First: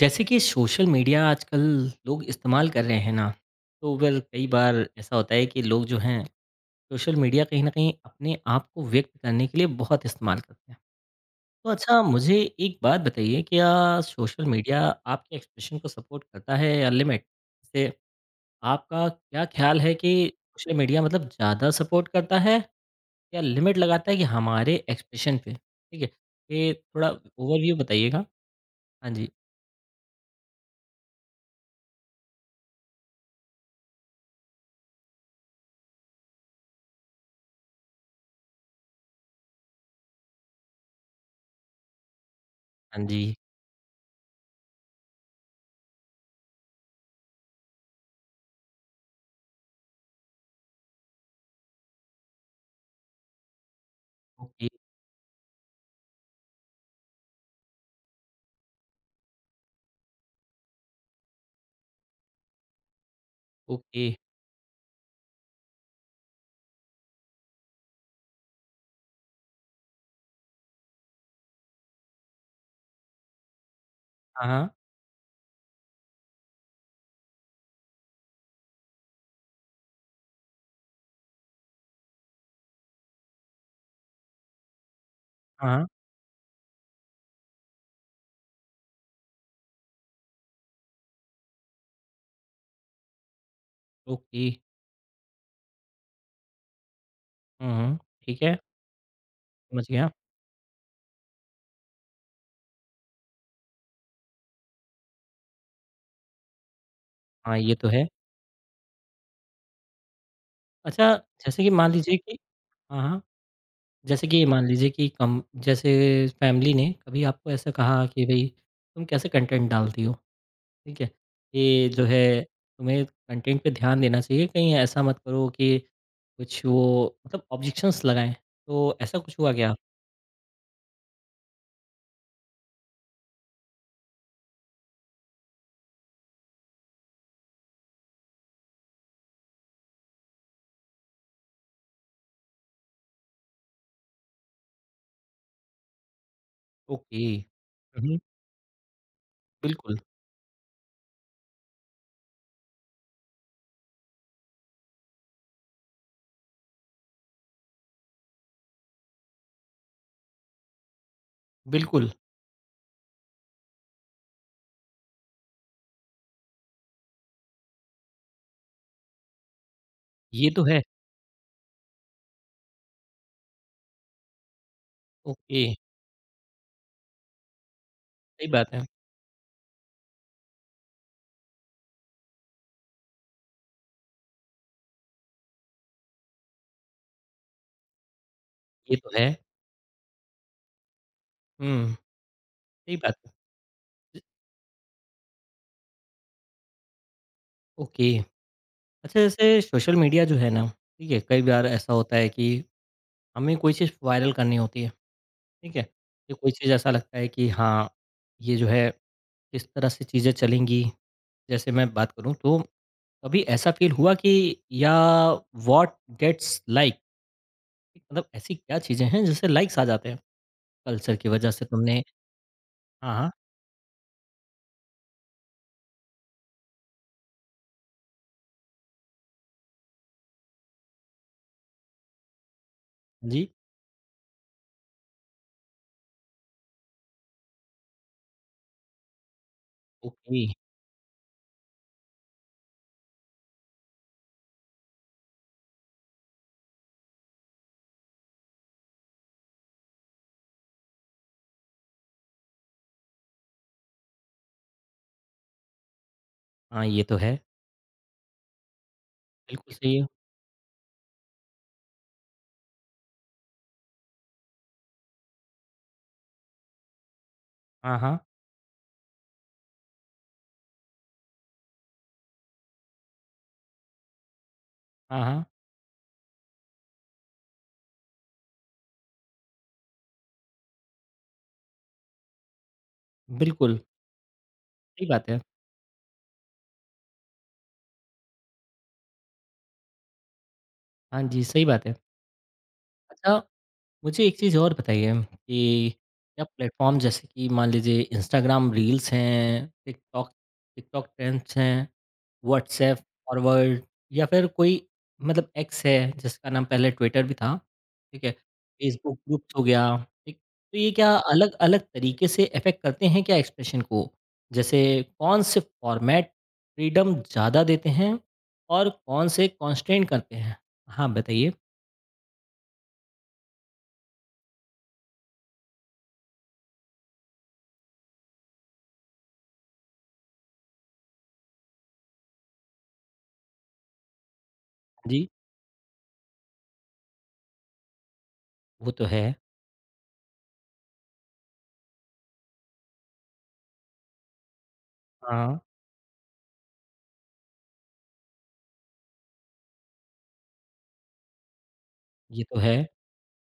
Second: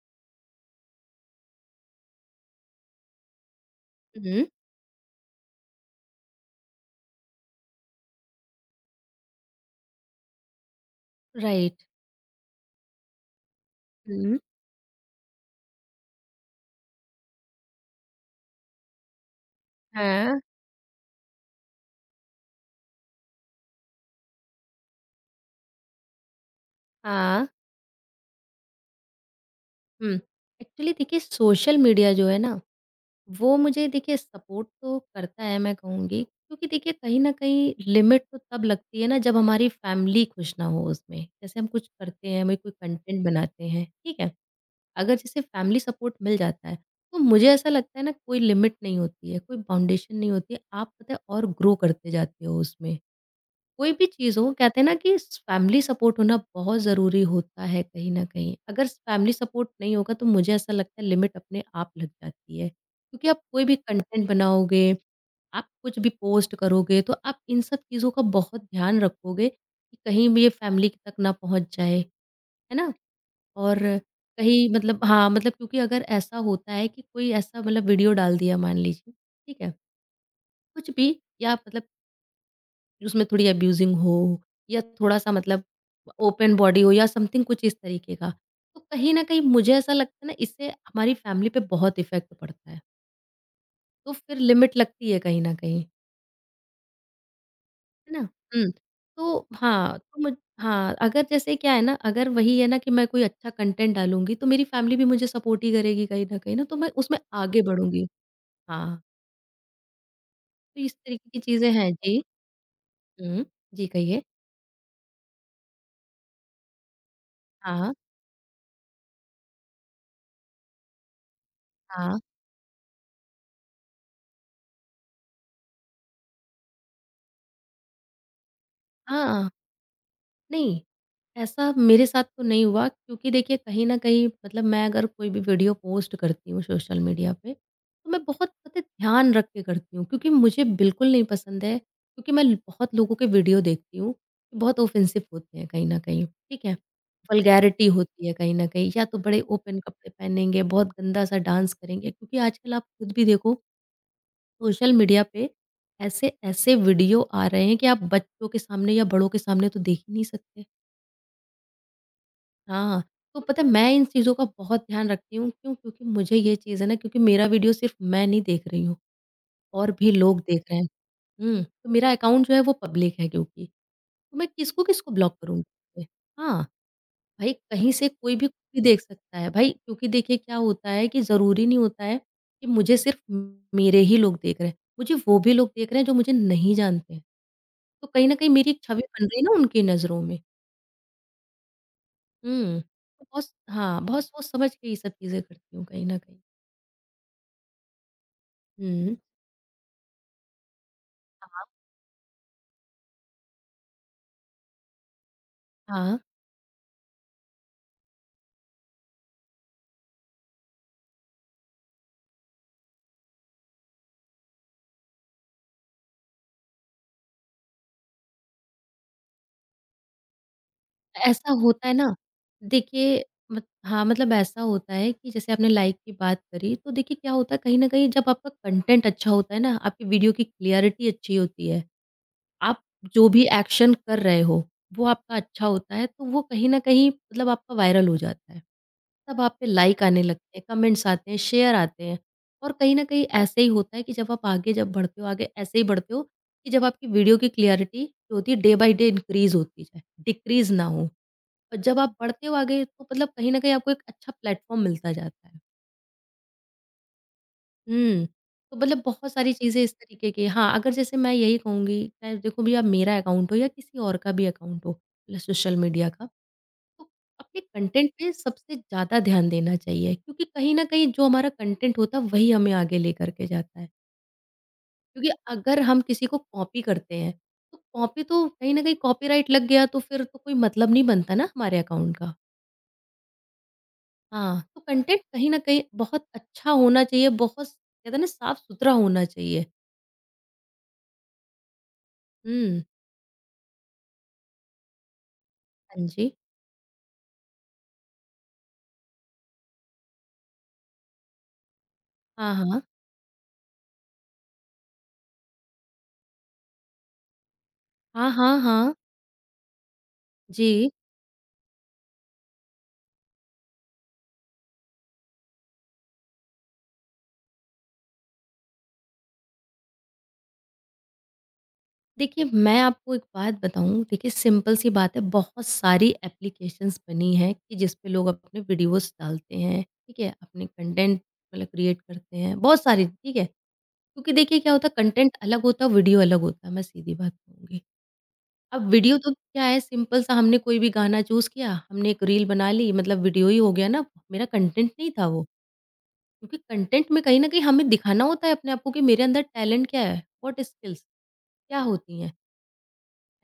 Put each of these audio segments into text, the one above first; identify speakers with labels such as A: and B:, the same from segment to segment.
A: जैसे कि social media आजकल लोग इस्तेमाल कर रहे हैं ना, तो फिर कई
B: हुँ,
A: बार ऐसा होता है कि लोग जो हैं, सोशल मीडिया कहीं न कहीं अपने आप को व्यक्त करने के लिए बहुत इस्तेमाल करते हैं। तो
B: राइट।
A: अच्छा मुझे एक बात बताइए, क्या
B: हुँ।
A: सोशल मीडिया आपके एक्सप्रेशन को सपोर्ट करता है या लिमिट? जैसे आपका क्या ख़्याल है कि
B: हाँ,
A: सोशल मीडिया ज़्यादा सपोर्ट करता है या लिमिट लगाता है कि हमारे एक्सप्रेशन पे? ठीक है? ये थोड़ा
B: हाँ,
A: ओवरव्यू बताइएगा। हाँ जी,
B: हुँ। एक्चुअली देखिए सोशल मीडिया जो है ना, वो मुझे देखिए सपोर्ट तो करता है मैं कहूँगी क्योंकि देखिए कहीं न कहीं लिमिट तो तब लगती है ना जब हमारी फैमिली खुश ना हो उसमें। जैसे हम कुछ करते हैं, हमें कोई
A: हाँ जी।
B: कंटेंट बनाते हैं, ठीक है? अगर जैसे फैमिली सपोर्ट मिल जाता है, तो मुझे ऐसा लगता है ना कोई लिमिट नहीं होती है, कोई बाउंडेशन नहीं होती है। आप पता है और ग्रो करते जाते हो उसमें। कोई भी चीज़ हो
A: ओके,
B: कहते हैं ना कि फैमिली सपोर्ट होना बहुत ज़रूरी होता है कहीं न कहीं। अगर फैमिली सपोर्ट नहीं होगा तो मुझे ऐसा लगता है लिमिट अपने आप लग जाती है। क्योंकि आप कोई भी
A: ओके।
B: कंटेंट बनाओगे, आप कुछ भी पोस्ट करोगे तो आप इन सब चीज़ों का बहुत ध्यान रखोगे कि कहीं भी ये फैमिली तक ना पहुँच जाए, है ना? और
A: हाँ,
B: कहीं
A: हाँ।
B: मतलब हाँ, मतलब क्योंकि अगर ऐसा होता है कि कोई ऐसा मतलब वीडियो डाल दिया मान लीजिए, ठीक है? कुछ भी या मतलब उसमें थोड़ी अब्यूज़िंग हो या थोड़ा-सा मतलब
A: हाँ,
B: ओपन बॉडी हो या समथिंग कुछ इस तरीके का। तो कहीं न कहीं मुझे ऐसा लगता है ना इससे हमारी फैमिली पे बहुत इफ़ेक्ट पड़ता है। तो फिर
A: ओके।
B: लिमिट लगती है कहीं न कहीं,
A: हुँ, हुँ,
B: है ना?
A: ठीक है,
B: हुँ, तो
A: समझ
B: हाँ,
A: गया।
B: तो मुझ हाँ, अगर जैसे क्या है ना अगर वही है ना कि मैं कोई अच्छा कंटेंट डालूँगी तो मेरी फैमिली भी मुझे सपोर्ट ही करेगी कहीं न कहीं ना तो मैं उसमें
A: हाँ,
B: आगे
A: ये तो है।
B: बढ़ूँगी। हाँ, तो इस
A: अच्छा,
B: तरीके की
A: जैसे कि
B: चीज़ें
A: मान
B: हैं।
A: लीजिए
B: जी।
A: कि हाँ, हाँ,
B: हुँ। जी, कहिए।
A: जैसे कि मान लीजिए कि कम जैसे फैमिली ने कभी आपको ऐसा
B: हाँ,
A: कहा कि भई तुम कैसे कंटेंट डालती हो, ठीक है? ये जो
B: हाँ।
A: है तुम्हें कंटेंट पे ध्यान देना चाहिए, कहीं ऐसा मत करो कि कुछ वो ऑब्जेक्शंस लगाएँ, तो ऐसा
B: हाँ,
A: कुछ
B: हाँ।
A: हुआ क्या?
B: नहीं, ऐसा मेरे साथ तो नहीं हुआ क्योंकि देखिए कहीं न कहीं मतलब मैं अगर कोई भी वीडियो पोस्ट करती हूँ सोशल मीडिया पे, तो मैं बहुत पता है ध्यान रख के करती हूँ क्योंकि मुझे बिल्कुल नहीं पसंद है क्योंकि मैं बहुत लोगों के वीडियो देखती हूँ, बहुत ऑफ़ेंसिव होते हैं कहीं न कहीं, ठीक है?
A: ओके।
B: वल्गैरिटी
A: हुँ, हुँ,
B: होती है कहीं न कहीं या तो बड़े ओपन
A: बिल्कुल,
B: कपड़े पहनेंगे, बहुत गंदा-सा डांस करेंगे क्योंकि आजकल आप खुद भी देखो सोशल मीडिया पे ऐसे-ऐसे वीडियो आ रहे हैं कि आप बच्चों के सामने या बड़ों के सामने तो देख ही नहीं सकते।
A: बिल्कुल,
B: हाँ, तो पता है मैं इन चीज़ों का बहुत ध्यान रखती हूँ, क्यों? क्योंकि मुझे ये चीज़ है ना क्योंकि मेरा वीडियो सिर्फ़ मैं नहीं देख रही हूँ, और भी लोग
A: ये
B: देख
A: तो
B: रहे
A: है।
B: हैं। हुँ, तो मेरा अकाउंट जो है वो पब्लिक है क्योंकि, तो मैं किसको-किसको ब्लॉक
A: ओके,
B: करूँगी? हाँ, भाई कहीं से कोई भी
A: सही
B: कुछ
A: बात
B: भी
A: है,
B: देख सकता है भाई, क्योंकि देखिए क्या होता है कि ज़रूरी नहीं होता है कि मुझे सिर्फ़ मेरे ही लोग देख रहे हैं, मुझे वो भी लोग देख रहे हैं जो मुझे नहीं जानते हैं। तो कहीं न कहीं मेरी एक
A: ये
B: छवि
A: तो
B: बन
A: है।
B: रही है ना उनकी नज़रों में।
A: हुँ,
B: हुँ,
A: सही बात
B: तो
A: है।
B: बहुत स हाँ, बहुत सोच समझ के ये सब चीज़ें करती हूँ कहीं न कहीं।
A: ओके।
B: हुँ।
A: अच्छा जैसे सोशल मीडिया जो है ना, ठीक है? कई
B: हाँ।
A: बार ऐसा होता है कि हमें कोई चीज़ वायरल करनी होती है, ठीक है?
B: हाँ,
A: या कोई चीज़ ऐसा लगता है कि हाँ, ये जो है किस तरह से चीज़ें चलेंगी, जैसे मैं बात करूँ तो कभी ऐसा फ़ील हुआ कि या व्हाट गेट्स लाइक ऐसी क्या चीज़ें हैं जिससे लाइक्स आ जाते हैं? कल्चर की वजह
B: ऐसा
A: से
B: होता है
A: तुमने
B: ना,
A: हाँ,
B: देखिए
A: हाँ।
B: मत हाँ, मतलब ऐसा होता है कि जैसे आपने लाइक की बात करी, तो देखिए क्या होता है कहीं न कहीं जब आपका कंटेंट अच्छा होता है ना, आपकी वीडियो की क्लैरिटी अच्छी होती है, आप जो
A: हाँ
B: भी
A: जी,
B: एक्शन कर रहे हो, वो आपका अच्छा होता है, तो वो कहीं न कहीं मतलब आपका वायरल हो जाता है। तब आप पे लाइक आने
A: ओके।
B: लगते हैं, कमेंट्स आते हैं, शेयर आते हैं। और कहीं न कहीं ऐसे ही होता है कि जब आप आगे जब बढ़ते हो, आगे ऐसे ही बढ़ते हो कि जब आपकी वीडियो की क्लैरिटी जो होती है डे बाय डे इंक्रीज़ होती जाए, डिक्रीज़ ना हो। और जब आप बढ़ते हो आगे तो मतलब कहीं न कहीं आपको एक अच्छा प्लेटफ़ॉर्म मिलता जाता है।
A: हाँ, ये तो है।
B: हुँ, तो मतलब बहुत सारी
A: बिल्कुल
B: चीज़ें इस
A: सही है।
B: तरीके की हाँ, अगर जैसे मैं यही कहूँगी चाहे देखो भैया मेरा अकाउंट हो या किसी और का भी अकाउंट हो, मतलब सोशल मीडिया का। तो अपने
A: हाँ,
B: कंटेंट
A: हाँ।
B: पे सबसे ज़्यादा ध्यान देना चाहिए क्योंकि कहीं न कहीं जो हमारा कंटेंट होता है वही हमें आगे लेकर के जाता है।
A: हाँ,
B: क्योंकि
A: हाँ।
B: अगर हम किसी को कॉपी करते हैं, तो कॉपी तो कहीं न कहीं कॉपीराइट लग गया तो फिर तो कोई मतलब नहीं बनता ना हमारे अकाउंट का।
A: बिल्कुल,
B: हाँ, तो
A: सही
B: कंटेंट
A: बात है।
B: कहीं न कहीं बहुत अच्छा होना चाहिए, बहुत कहते हैं ना साफ-सुथरा होना चाहिए।
A: हाँ जी, सही बात है।
B: हुँ।
A: अच्छा मुझे एक चीज़ और बताइए कि
B: हाँ जी।
A: क्या प्लेटफ़ॉर्म जैसे कि मान लीजिए इंस्टाग्राम रील्स हैं, टिकटॉक टिकटॉक ट्रेंड्स हैं,
B: हाँ, हाँ।
A: व्हाट्सऐप फॉरवर्ड या फिर कोई एक्स है जिसका नाम पहले ट्विटर भी था, ठीक
B: हाँ,
A: है?
B: हाँ, हाँ।
A: फेसबुक ग्रुप्स हो गया, ठीक? तो
B: जी।
A: ये क्या अलग-अलग तरीके से इफ़ेक्ट करते हैं क्या एक्सप्रेशन को? जैसे कौन से फॉर्मेट फ्रीडम ज़्यादा देते हैं और कौन से कॉन्स्ट्रेंट करते हैं? हाँ, बताइए।
B: देखिए, मैं आपको एक बात बताऊँ, देखिए सिंपल सी बात है, बहुत सारी एप्लीकेशंस बनी हैं कि जिस पे लोग अपने वीडियोज़ डालते हैं, ठीक है? अपने कंटेंट मतलब क्रिएट करते हैं, बहुत सारी, ठीक है? क्योंकि देखिए क्या होता है
A: जी,
B: कंटेंट अलग होता है, वीडियो अलग होता है, मैं सीधी बात कहूँगी। अब
A: वो तो
B: वीडियो
A: है।
B: तो क्या है सिंपल सा हमने कोई भी गाना चूज़ किया, हमने एक रील बना ली, मतलब वीडियो ही हो गया ना, मेरा कंटेंट नहीं था वो।
A: हाँ।
B: क्योंकि कंटेंट में कहीं न कहीं हमें दिखाना होता है अपने आप को कि मेरे अंदर टैलेंट क्या है, व्हाट स्किल्स क्या होती हैं?
A: ये तो है।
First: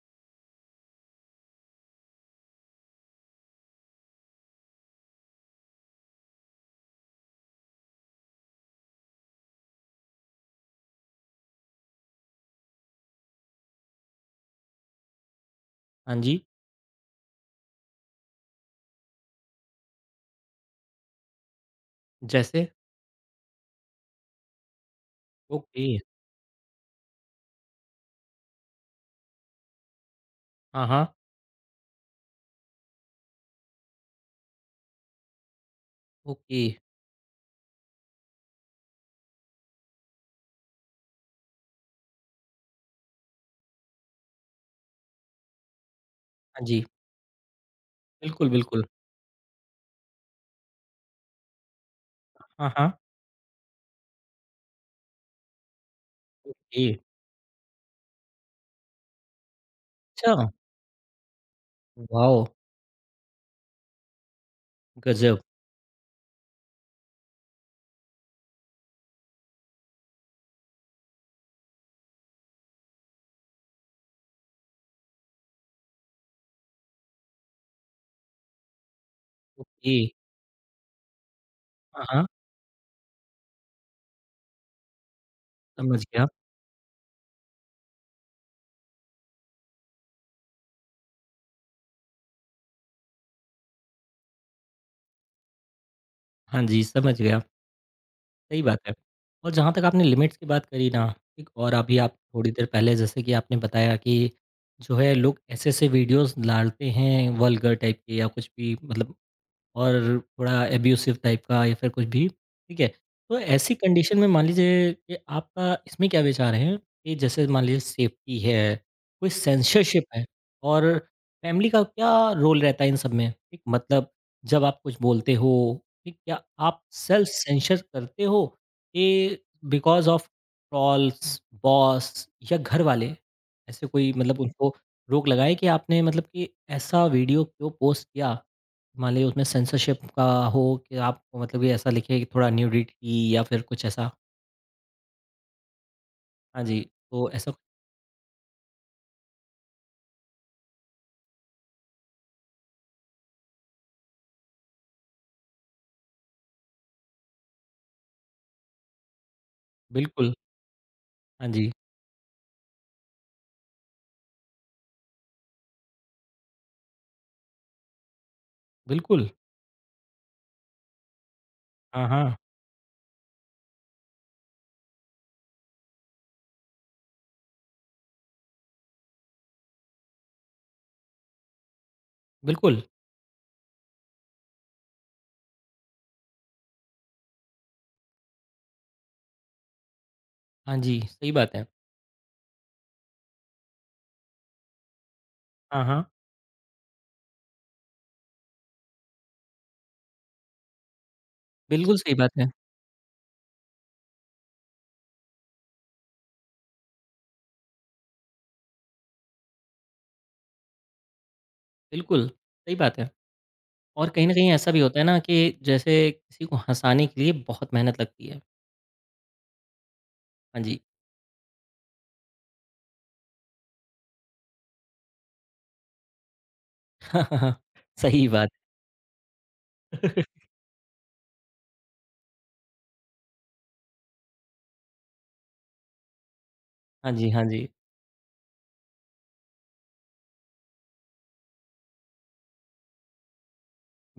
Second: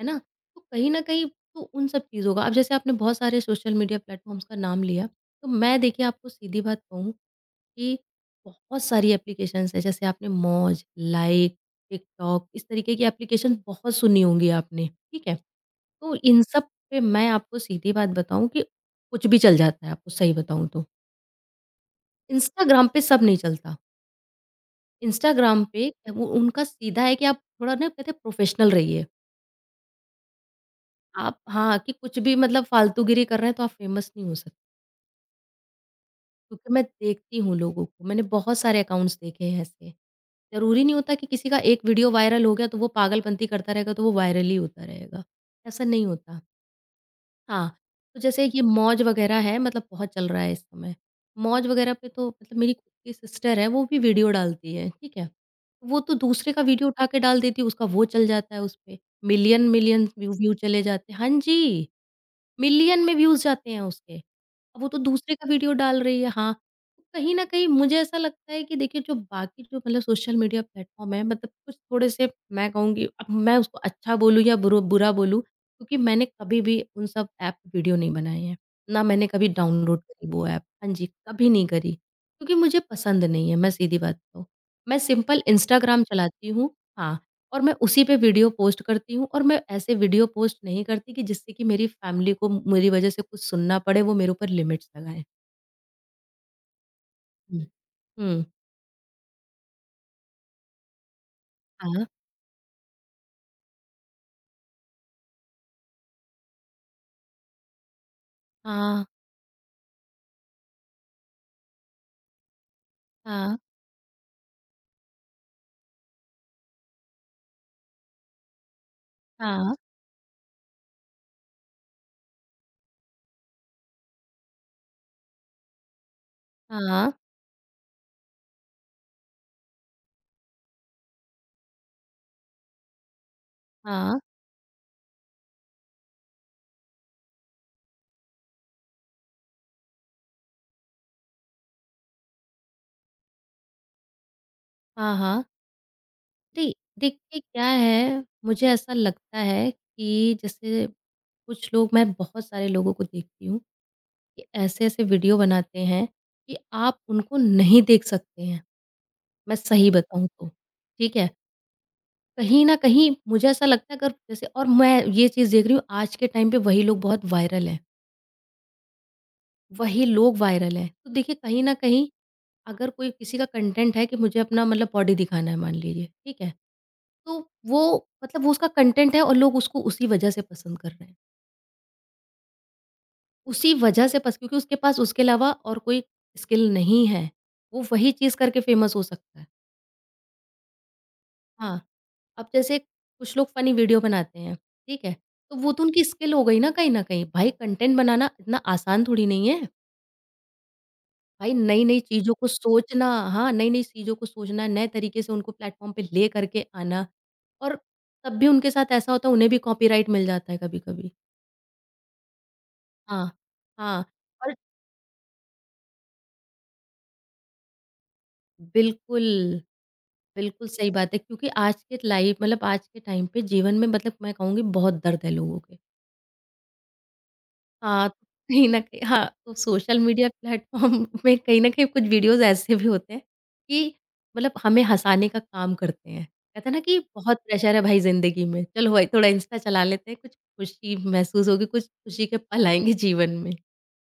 B: है ना? तो कहीं न कहीं तो उन सब चीज़ों का अब जैसे आपने बहुत सारे सोशल मीडिया प्लेटफ़ॉर्म्स का नाम लिया, तो मैं देखिए आपको सीधी बात कहूँ कि बहुत सारी एप्लीकेशंस हैं, जैसे आपने मौज, लाइक, टिकटॉक इस तरीके की एप्लीकेशंस बहुत सुनी होंगी आपने, ठीक है? तो
A: हाँ जी,
B: इन सब पे मैं आपको सीधी बात बताऊँ कि कुछ भी चल जाता है, आपको सही बताऊँ तो।
A: जैसे?
B: इंस्टाग्राम पे सब नहीं चलता। इंस्टाग्राम
A: ओके,
B: पे वो उनका सीधा है कि आप थोड़ा ना कहते हैं प्रोफ़ेशनल रहिए।
A: हाँ, हाँ,
B: आप हाँ, कि कुछ भी मतलब फ़ालतूगिरी कर रहे हैं तो आप फ़ेमस नहीं हो सकते।
A: ओके,
B: क्योंकि मैं देखती हूँ लोगों को, मैंने बहुत सारे अकाउंट्स देखे हैं ऐसे। ज़रूरी नहीं होता कि किसी का एक वीडियो वायरल हो गया तो वो पागलपंती करता रहेगा तो वो वायरल ही होता रहेगा, ऐसा नहीं होता।
A: हाँ जी,
B: हाँ, तो जैसे
A: बिल्कुल,
B: ये
A: बिल्कुल,
B: मौज वगैरह है मतलब बहुत चल रहा है इस समय। मौज वगैरह पे तो मतलब
A: हाँ,
B: मेरी
A: हाँ,
B: खुद की सिस्टर है वो भी वीडियो डालती है, ठीक है? वो तो दूसरे का
A: ओके,
B: वीडियो उठा के डाल देती है उसका वो चल जाता है उसपे, मिलियन-मिलियन व्यू
A: अच्छा,
B: व्यू चले जाते हैं। हाँ जी।
A: वॉव!
B: मिलियन में व्यूज़ जाते हैं उसके। अब वो तो दूसरे
A: गज़ब,
B: का वीडियो डाल रही है, हाँ। तो कहीं न कहीं मुझे ऐसा लगता है कि देखिए जो बाकी जो मतलब सोशल मीडिया प्लेटफ़ॉर्म है मतलब कुछ थोड़े से मैं कहूँगी अब मैं उसको अच्छा बोलूँ या बुरु बुरा बोलूँ क्योंकि मैंने कभी भी उन सब ऐप वीडियो नहीं बनाए हैं। ना मैंने कभी
A: ओके,
B: डाउनलोड करी वो ऐप। हाँ जी, कभी नहीं करी।
A: हाँ, हाँ,
B: क्योंकि मुझे पसंद नहीं है, मैं सीधी बात बताऊँ। मैं सिंपल
A: समझ
B: इंस्टाग्राम
A: गया,
B: चलाती हूँ हाँ। और मैं उसी पे वीडियो पोस्ट करती हूँ और मैं ऐसे वीडियो पोस्ट नहीं करती कि जिससे कि मेरी फैमिली को मेरी वजह से कुछ सुनना पड़े, वो मेरे ऊपर लिमिट्स लगाएँ।
A: हाँ जी, समझ गया,
B: हुँ। हुँ।
A: सही बात है। और जहाँ तक आपने लिमिट्स की बात करी ना, एक और अभी
B: हाँ,
A: आप थोड़ी देर पहले जैसे कि आपने बताया कि जो है लोग ऐसे-ऐसे वीडियोज़ डालते हैं वल्गर टाइप के या कुछ भी
B: हाँ,
A: और थोड़ा एब्यूसिव टाइप का या फिर कुछ भी, ठीक है? तो
B: हाँ,
A: ऐसी कंडीशन में मान लीजिए कि आपका इसमें क्या विचार है कि जैसे मान लीजिए सेफ्टी है, कोई
B: हाँ,
A: सेंसरशिप है और फैमिली का क्या रोल रहता है इन सब में? ठीक, मतलब जब आप कुछ बोलते हो, ठीक, क्या आप
B: हाँ,
A: सेल्फ सेंसर करते हो कि बिकॉज़ ऑफ ट्रॉल्स, बॉस या घरवाले? ऐसे कोई
B: हाँ,
A: उनको रोक लगाए कि आपने मतलब कि ऐसा वीडियो क्यों पोस्ट किया? मान लीजिए उसमें सेंसरशिप का हो कि आप मतलब कि ऐसा लिखे कि थोड़ा न्यूडिटी या फिर कुछ ऐसा।
B: हाँ, हाँ।
A: हाँ
B: दे
A: जी, तो
B: देखिए
A: ऐसा
B: क्या है, मुझे ऐसा लगता है कि जैसे कुछ लोग मैं बहुत सारे लोगों को देखती हूँ कि ऐसे-ऐसे वीडियो बनाते हैं कि आप उनको नहीं देख सकते हैं, मैं सही बताऊँ
A: बिल्कुल,
B: तो, ठीक है?
A: हाँ जी,
B: कहीं न कहीं मुझे ऐसा लगता है अगर जैसे और मैं ये चीज़ देख रही हूँ आज के टाइम पे वही लोग बहुत वायरल हैं,
A: बिल्कुल।
B: वही लोग वायरल हैं। तो देखिए कहीं न
A: हाँ,
B: कहीं
A: हाँ,
B: अगर कोई किसी का कंटेंट है कि मुझे अपना मतलब बॉडी दिखाना है मान लीजिए, ठीक है? तो वो मतलब वो उसका कंटेंट है और लोग उसको उसी वजह से पसंद कर रहे हैं।
A: बिल्कुल।
B: उसी वजह से पस क्योंकि उसके पास उसके अलावा और कोई स्किल नहीं है। वो वही चीज़ करके फेमस हो सकता है।
A: हाँ जी, सही बात है।
B: हाँ, अब जैसे कुछ लोग फ़नी वीडियो बनाते हैं, ठीक है? तो वो तो
A: हाँ,
B: उनकी
A: हाँ,
B: स्किल हो गई ना कहीं न कहीं। भाई कंटेंट बनाना इतना आसान थोड़ी नहीं है। भाई
A: बिल्कुल
B: नई-नई
A: सही बात
B: चीज़ों को
A: है।
B: सोचना हाँ, नई-नई चीज़ों को सोचना, नए तरीके से उनको प्लेटफ़ॉर्म पे ले करके आना और तब भी उनके साथ ऐसा होता है उन्हें भी कॉपीराइट मिल जाता है कभी-कभी।
A: बिल्कुल, सही बात है
B: हाँ, हाँ
A: और कहीं न कहीं
B: और
A: ऐसा भी होता है ना कि जैसे किसी को हँसाने के लिए बहुत मेहनत लगती है।
B: बिल्कुल,
A: हाँ
B: बिल्कुल
A: जी।
B: सही बात है क्योंकि आज के लाइफ़ मतलब आज के टाइम पे जीवन में मतलब मैं कहूँगी बहुत दर्द है लोगों के। हाँ, तो
A: सही बात।
B: कहीं न कहीं हाँ, तो सोशल मीडिया प्लेटफ़ॉर्म में कहीं न कहीं कुछ वीडियोज़ ऐसे भी होते हैं कि मतलब हमें हँसाने का काम करते हैं। कहते हैं ना कि
A: हाँ जी,
B: बहुत
A: हाँ जी।
B: प्रेशर है भाई ज़िंदगी में, चलो भाई थोड़ा इंस्टा चला लेते हैं, कुछ खुशी महसूस होगी, कुछ खुशी के पल आएँगे जीवन में।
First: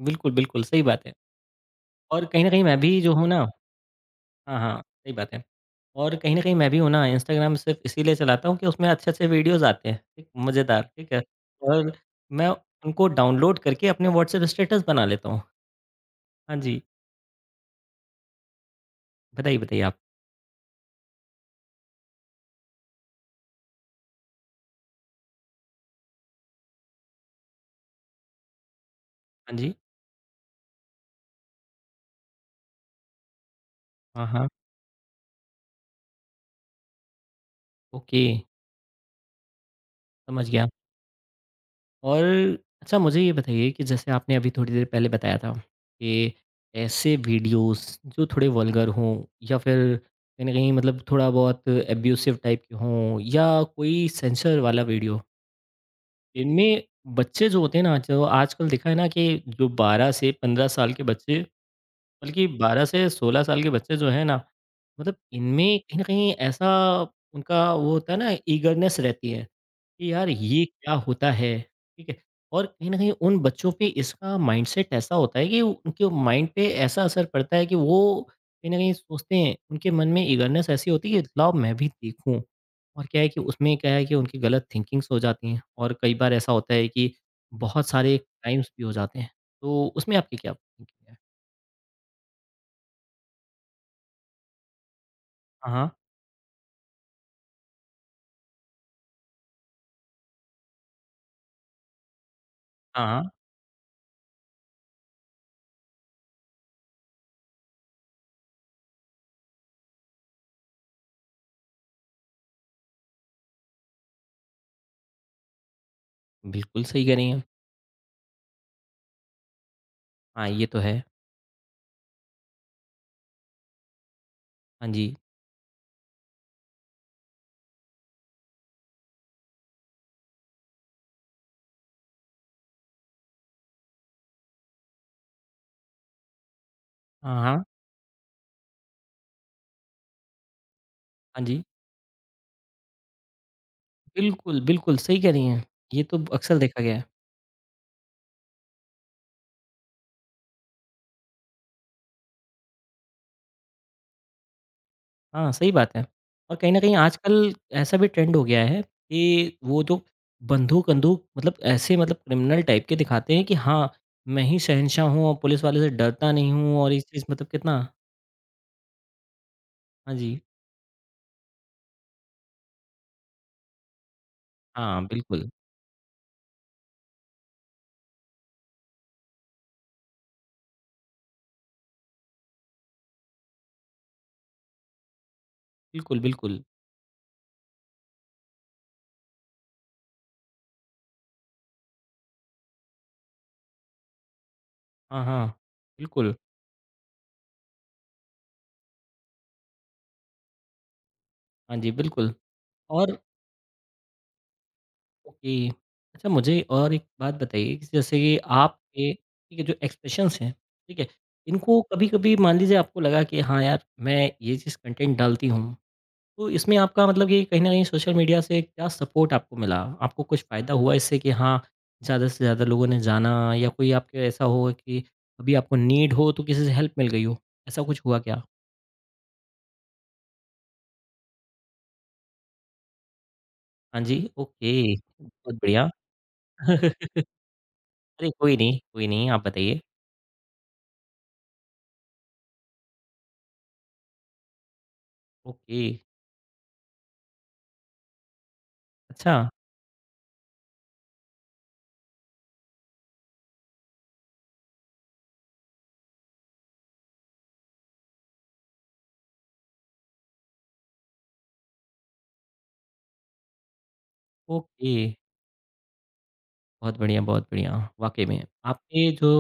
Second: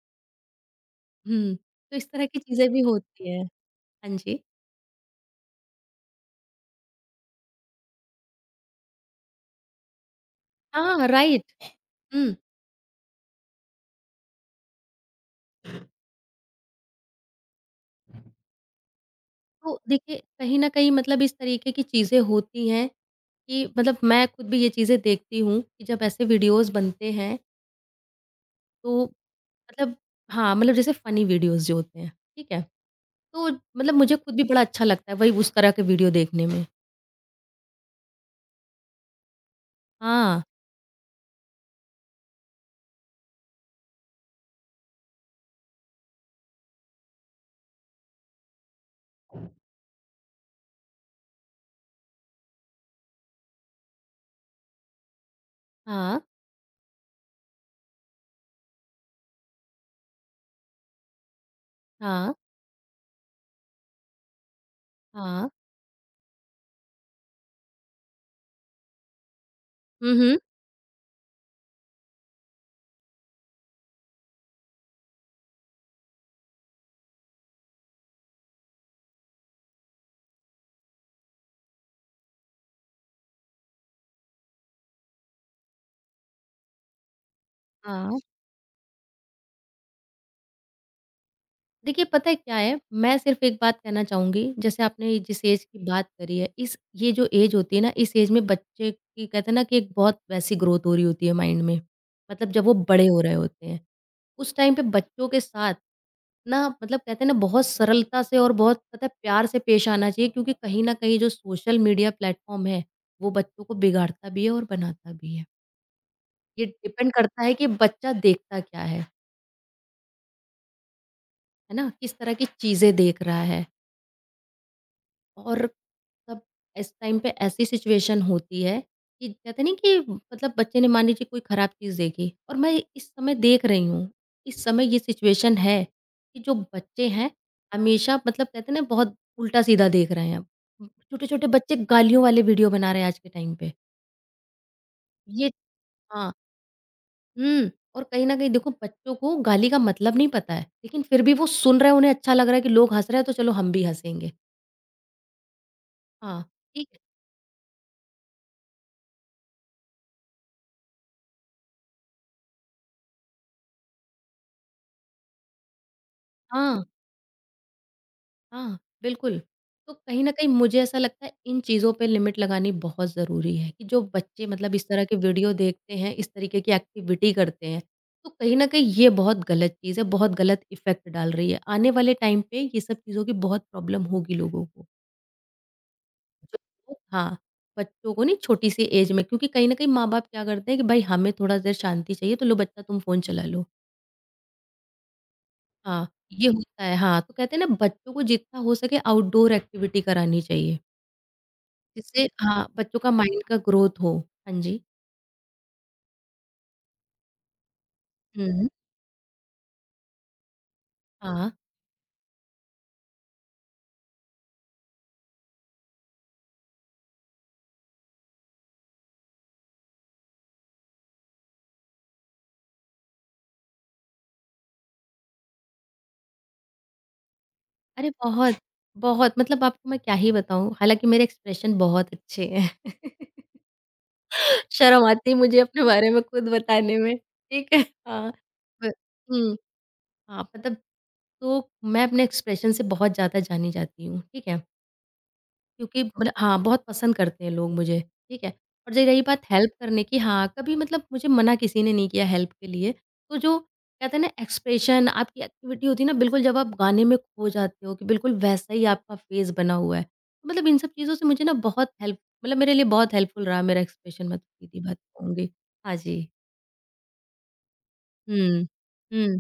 A: बिल्कुल, बिल्कुल, सही बात है
B: हुँ, तो इस
A: और
B: तरह की
A: कहीं न कहीं
B: चीज़ें
A: मैं
B: भी
A: भी जो हूँ
B: होती हैं।
A: ना
B: हाँ जी।
A: हाँ, हाँ, सही बात है। और कहीं न कहीं मैं भी हूँ ना इंस्टाग्राम सिर्फ़ इसीलिए चलाता हूँ कि उसमें अच्छे-अच्छे वीडियोज़ आते हैं, ठीक, मज़ेदार,
B: हाँ,
A: ठीक है?
B: राइट।
A: और
B: हुँ,
A: मैं उनको डाउनलोड करके अपने व्हाट्सएप स्टेटस बना लेता हूँ। हाँ जी, बताइए,
B: तो
A: बताइए आप।
B: देखिए कहीं न कहीं मतलब इस तरीके की चीज़ें होती हैं कि मतलब मैं खुद भी ये चीज़ें देखती हूँ कि जब ऐसे वीडियोज़ बनते हैं तो
A: हाँ जी,
B: मतलब हाँ, मतलब जैसे फ़नी वीडियोज़ जो होते हैं, ठीक है? तो मतलब मुझे
A: हाँ,
B: खुद भी
A: हाँ,
B: बड़ा अच्छा लगता है वही उस तरह के वीडियो देखने में।
A: ओके,
B: हाँ,
A: समझ गया। और अच्छा मुझे ये बताइए कि जैसे आपने अभी थोड़ी देर पहले बताया था कि ऐसे वीडियोज़ जो थोड़े वल्गर हों या फिर कहीं न कहीं थोड़ा बहुत अब्यूसिव टाइप के हों या कोई सेंसर वाला वीडियो,
B: हाँ,
A: इनमें बच्चे जो होते हैं ना, जो आजकल देखा है ना कि जो 12 से 15 साल के बच्चे,
B: हाँ,
A: बल्कि 12 से 16 साल के बच्चे जो हैं ना,
B: हाँ।
A: इनमें कहीं न कहीं ऐसा उनका वो होता है ना ईगरनेस रहती है, कि
B: हुँ,
A: यार
B: हुँ,
A: ये क्या होता है, ठीक है? और कहीं न कहीं उन बच्चों पे इसका माइंडसेट ऐसा होता है कि उनके माइंड पे ऐसा असर पड़ता है कि वो कहीं न कहीं सोचते हैं, उनके मन में ईगरनेस ऐसी होती है कि लाओ मैं भी देखूँ। और क्या है कि उसमें क्या है कि उनकी गलत थिंकिंग्स हो जाती हैं और कई बार ऐसा होता है कि बहुत सारे
B: हाँ।
A: क्राइम्स भी हो जाते हैं। तो उसमें आपकी क्या थिंकिंग है?
B: देखिए पता है क्या है, मैं सिर्फ़ एक बात कहना चाहूँगी, जैसे आपने जिस एज
A: हाँ,
B: की
A: हाँ।
B: बात करी है, इस ये जो एज होती है ना, इस एज में बच्चे की कहते हैं ना कि एक बहुत वैसी ग्रोथ हो रही होती है माइंड में। मतलब जब वो
A: हाँ,
B: बड़े हो
A: हाँ,
B: रहे होते हैं। उस टाइम पे बच्चों के साथ ना मतलब कहते हैं ना बहुत सरलता से और बहुत पता है प्यार से पेश आना चाहिए क्योंकि कहीं ना कहीं जो सोशल मीडिया प्लेटफॉर्म है वो बच्चों को बिगाड़ता भी है और बनाता भी है। ये
A: बिल्कुल सही
B: डिपेंड
A: कह रही हैं।
B: करता है कि बच्चा देखता क्या है
A: हाँ, ये तो है।
B: है ना, किस तरह की चीजें देख रहा है।
A: हाँ जी।
B: और तब इस टाइम पे ऐसी सिचुएशन होती है कि कहते नहीं कि मतलब बच्चे ने मान लीजिए कोई ख़राब चीज़ देखी और मैं इस समय देख रही हूँ, इस समय ये सिचुएशन है कि जो बच्चे हैं
A: हाँ, हाँ।
B: हमेशा मतलब कहते हैं ना बहुत उल्टा-सीधा देख रहे हैं।
A: हाँ
B: छोटे-छोटे
A: जी।
B: बच्चे गालियों वाले वीडियो बना रहे हैं आज के टाइम पे।
A: बिल्कुल, बिल्कुल सही कह रही
B: ये
A: हैं। ये तो
B: हाँ,
A: अक्सर देखा गया है।
B: हुँ और कहीं न कहीं देखो बच्चों को गाली का मतलब नहीं पता है, लेकिन फिर भी वो सुन रहे हैं, उन्हें अच्छा लग रहा है कि लोग हँस रहे हैं तो चलो हम भी हँसेंगे।
A: हाँ, सही बात है।
B: हाँ,
A: और कहीं न
B: ठीक
A: कहीं
B: है।
A: आजकल ऐसा भी ट्रेंड हो गया है कि वो जो बंदूक-वंदूक ऐसे क्रिमिनल टाइप के दिखाते हैं कि हाँ, मैं ही शहंशाह हूँ और पुलिस वाले से डरता नहीं हूँ
B: हाँ।
A: और इस चीज़ कितना
B: हाँ, बिल्कुल। तो
A: हाँ
B: कहीं न
A: जी।
B: कहीं मुझे ऐसा लगता है इन चीज़ों पे लिमिट लगानी बहुत ज़रूरी है कि जो बच्चे मतलब इस
A: हाँ,
B: तरह के
A: बिल्कुल।
B: वीडियो देखते हैं, इस तरीके की एक्टिविटी करते हैं, तो कहीं न कहीं ये बहुत गलत चीज़ है, बहुत गलत इफ़ेक्ट डाल रही है। आने वाले टाइम पे ये सब चीज़ों की बहुत प्रॉब्लम होगी लोगों को।
A: बिल्कुल, बिल्कुल।
B: जो लोग हाँ, बच्चों को नहीं छोटी सी एज में क्योंकि कहीं न कहीं माँ-बाप क्या करते हैं कि भाई हमें थोड़ा देर शांति चाहिए तो लो बच्चा तुम फ़ोन चला लो।
A: हाँ, हाँ।
B: हाँ,
A: बिल्कुल।
B: ये होता है, हाँ, तो कहते हैं ना बच्चों को जितना हो सके आउटडोर एक्टिविटी करानी चाहिए।
A: हाँ जी,
B: जिससे
A: बिल्कुल
B: हाँ, बच्चों का
A: और
B: माइंड का ग्रोथ हो। हाँ जी।
A: ओके। अच्छा मुझे और एक बात बताइए कि जैसे कि
B: हुँ।
A: आपके ठीक है जो एक्सप्रेशंस हैं, ठीक है?
B: हाँ।
A: इनको कभी-कभी मान लीजिए आपको लगा कि हाँ यार, मैं ये चीज़ कंटेंट डालती हूँ, तो इसमें आपका मतलब कि कहीं न कहीं सोशल मीडिया से क्या सपोर्ट आपको मिला? आपको कुछ फ़ायदा हुआ इससे कि हाँ, ज़्यादा से ज़्यादा लोगों ने जाना या कोई आपके ऐसा होगा कि अभी आपको नीड हो तो किसी से हेल्प मिल गई हो, ऐसा कुछ
B: अरे
A: हुआ क्या?
B: बहुत मतलब आपको मैं क्या ही बताऊँ, हालाँकि मेरे एक्सप्रेशन बहुत अच्छे हैं।
A: हाँ जी, ओके।
B: शर्म आती है
A: बहुत
B: मुझे
A: बढ़िया।
B: अपने बारे में खुद बताने में,
A: अरे
B: ठीक है? हाँ। ब
A: कोई नहीं, आप
B: हुँ।
A: बताइए।
B: हाँ, मतलब तो मैं अपने एक्सप्रेशन से बहुत ज़्यादा जानी जाती हूँ, ठीक है?
A: ओके,
B: क्योंकि मतलब हाँ, बहुत पसंद करते हैं लोग मुझे, ठीक है? और ज रही
A: अच्छा।
B: बात हेल्प करने की हाँ, कभी मतलब मुझे मना किसी ने नहीं किया हेल्प के लिए। तो जो कहते हैं ना एक्सप्रेशन आपकी एक्टिविटी होती है ना बिल्कुल जब आप गाने में खो जाते हो कि बिल्कुल वैसा ही आपका फेस बना हुआ है। तो मतलब इन सब चीज़ों से मुझे ना बहुत हेल्प मतलब मेरे लिए बहुत हेल्पफुल रहा मेरा एक्सप्रेशन, मैं तो सीधी
A: ओके,
B: बात कहूँगी। हाँ जी।
A: बहुत बढ़िया, बहुत बढ़िया। वाक़ई में
B: हुँ।
A: आपके जो
B: हुँ।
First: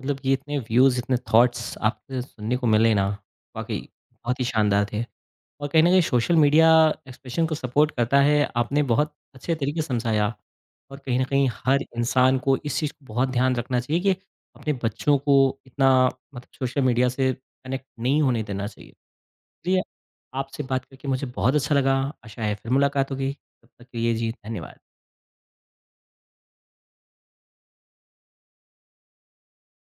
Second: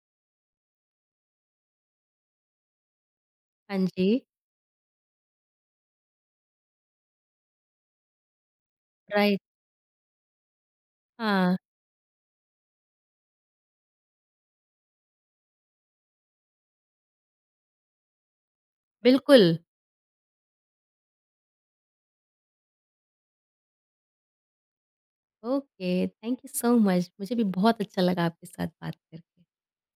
A: मतलब कि इतने व्यूज़, इतने थॉट्स आपसे सुनने को मिले ना,
B: हाँ
A: वाक़ई
B: जी।
A: बहुत ही शानदार थे। और कहीं न कहीं सोशल मीडिया एक्सप्रेशन को सपोर्ट करता है, आपने बहुत
B: राइट।
A: अच्छे तरीके से समझाया। और कहीं न कहीं
B: हाँ,
A: हर इंसान को इस चीज़ को बहुत ध्यान रखना चाहिए कि अपने बच्चों को इतना सोशल मीडिया से कनेक्ट नहीं होने देना चाहिए।
B: बिल्कुल।
A: चलिए, आपसे बात करके मुझे बहुत अच्छा लगा। आशा है फिर मुलाकात होगी। तब तक के लिए जी, धन्यवाद।
B: Okay, thank you so much. मुझे भी बहुत अच्छा लगा आपके साथ बात करके।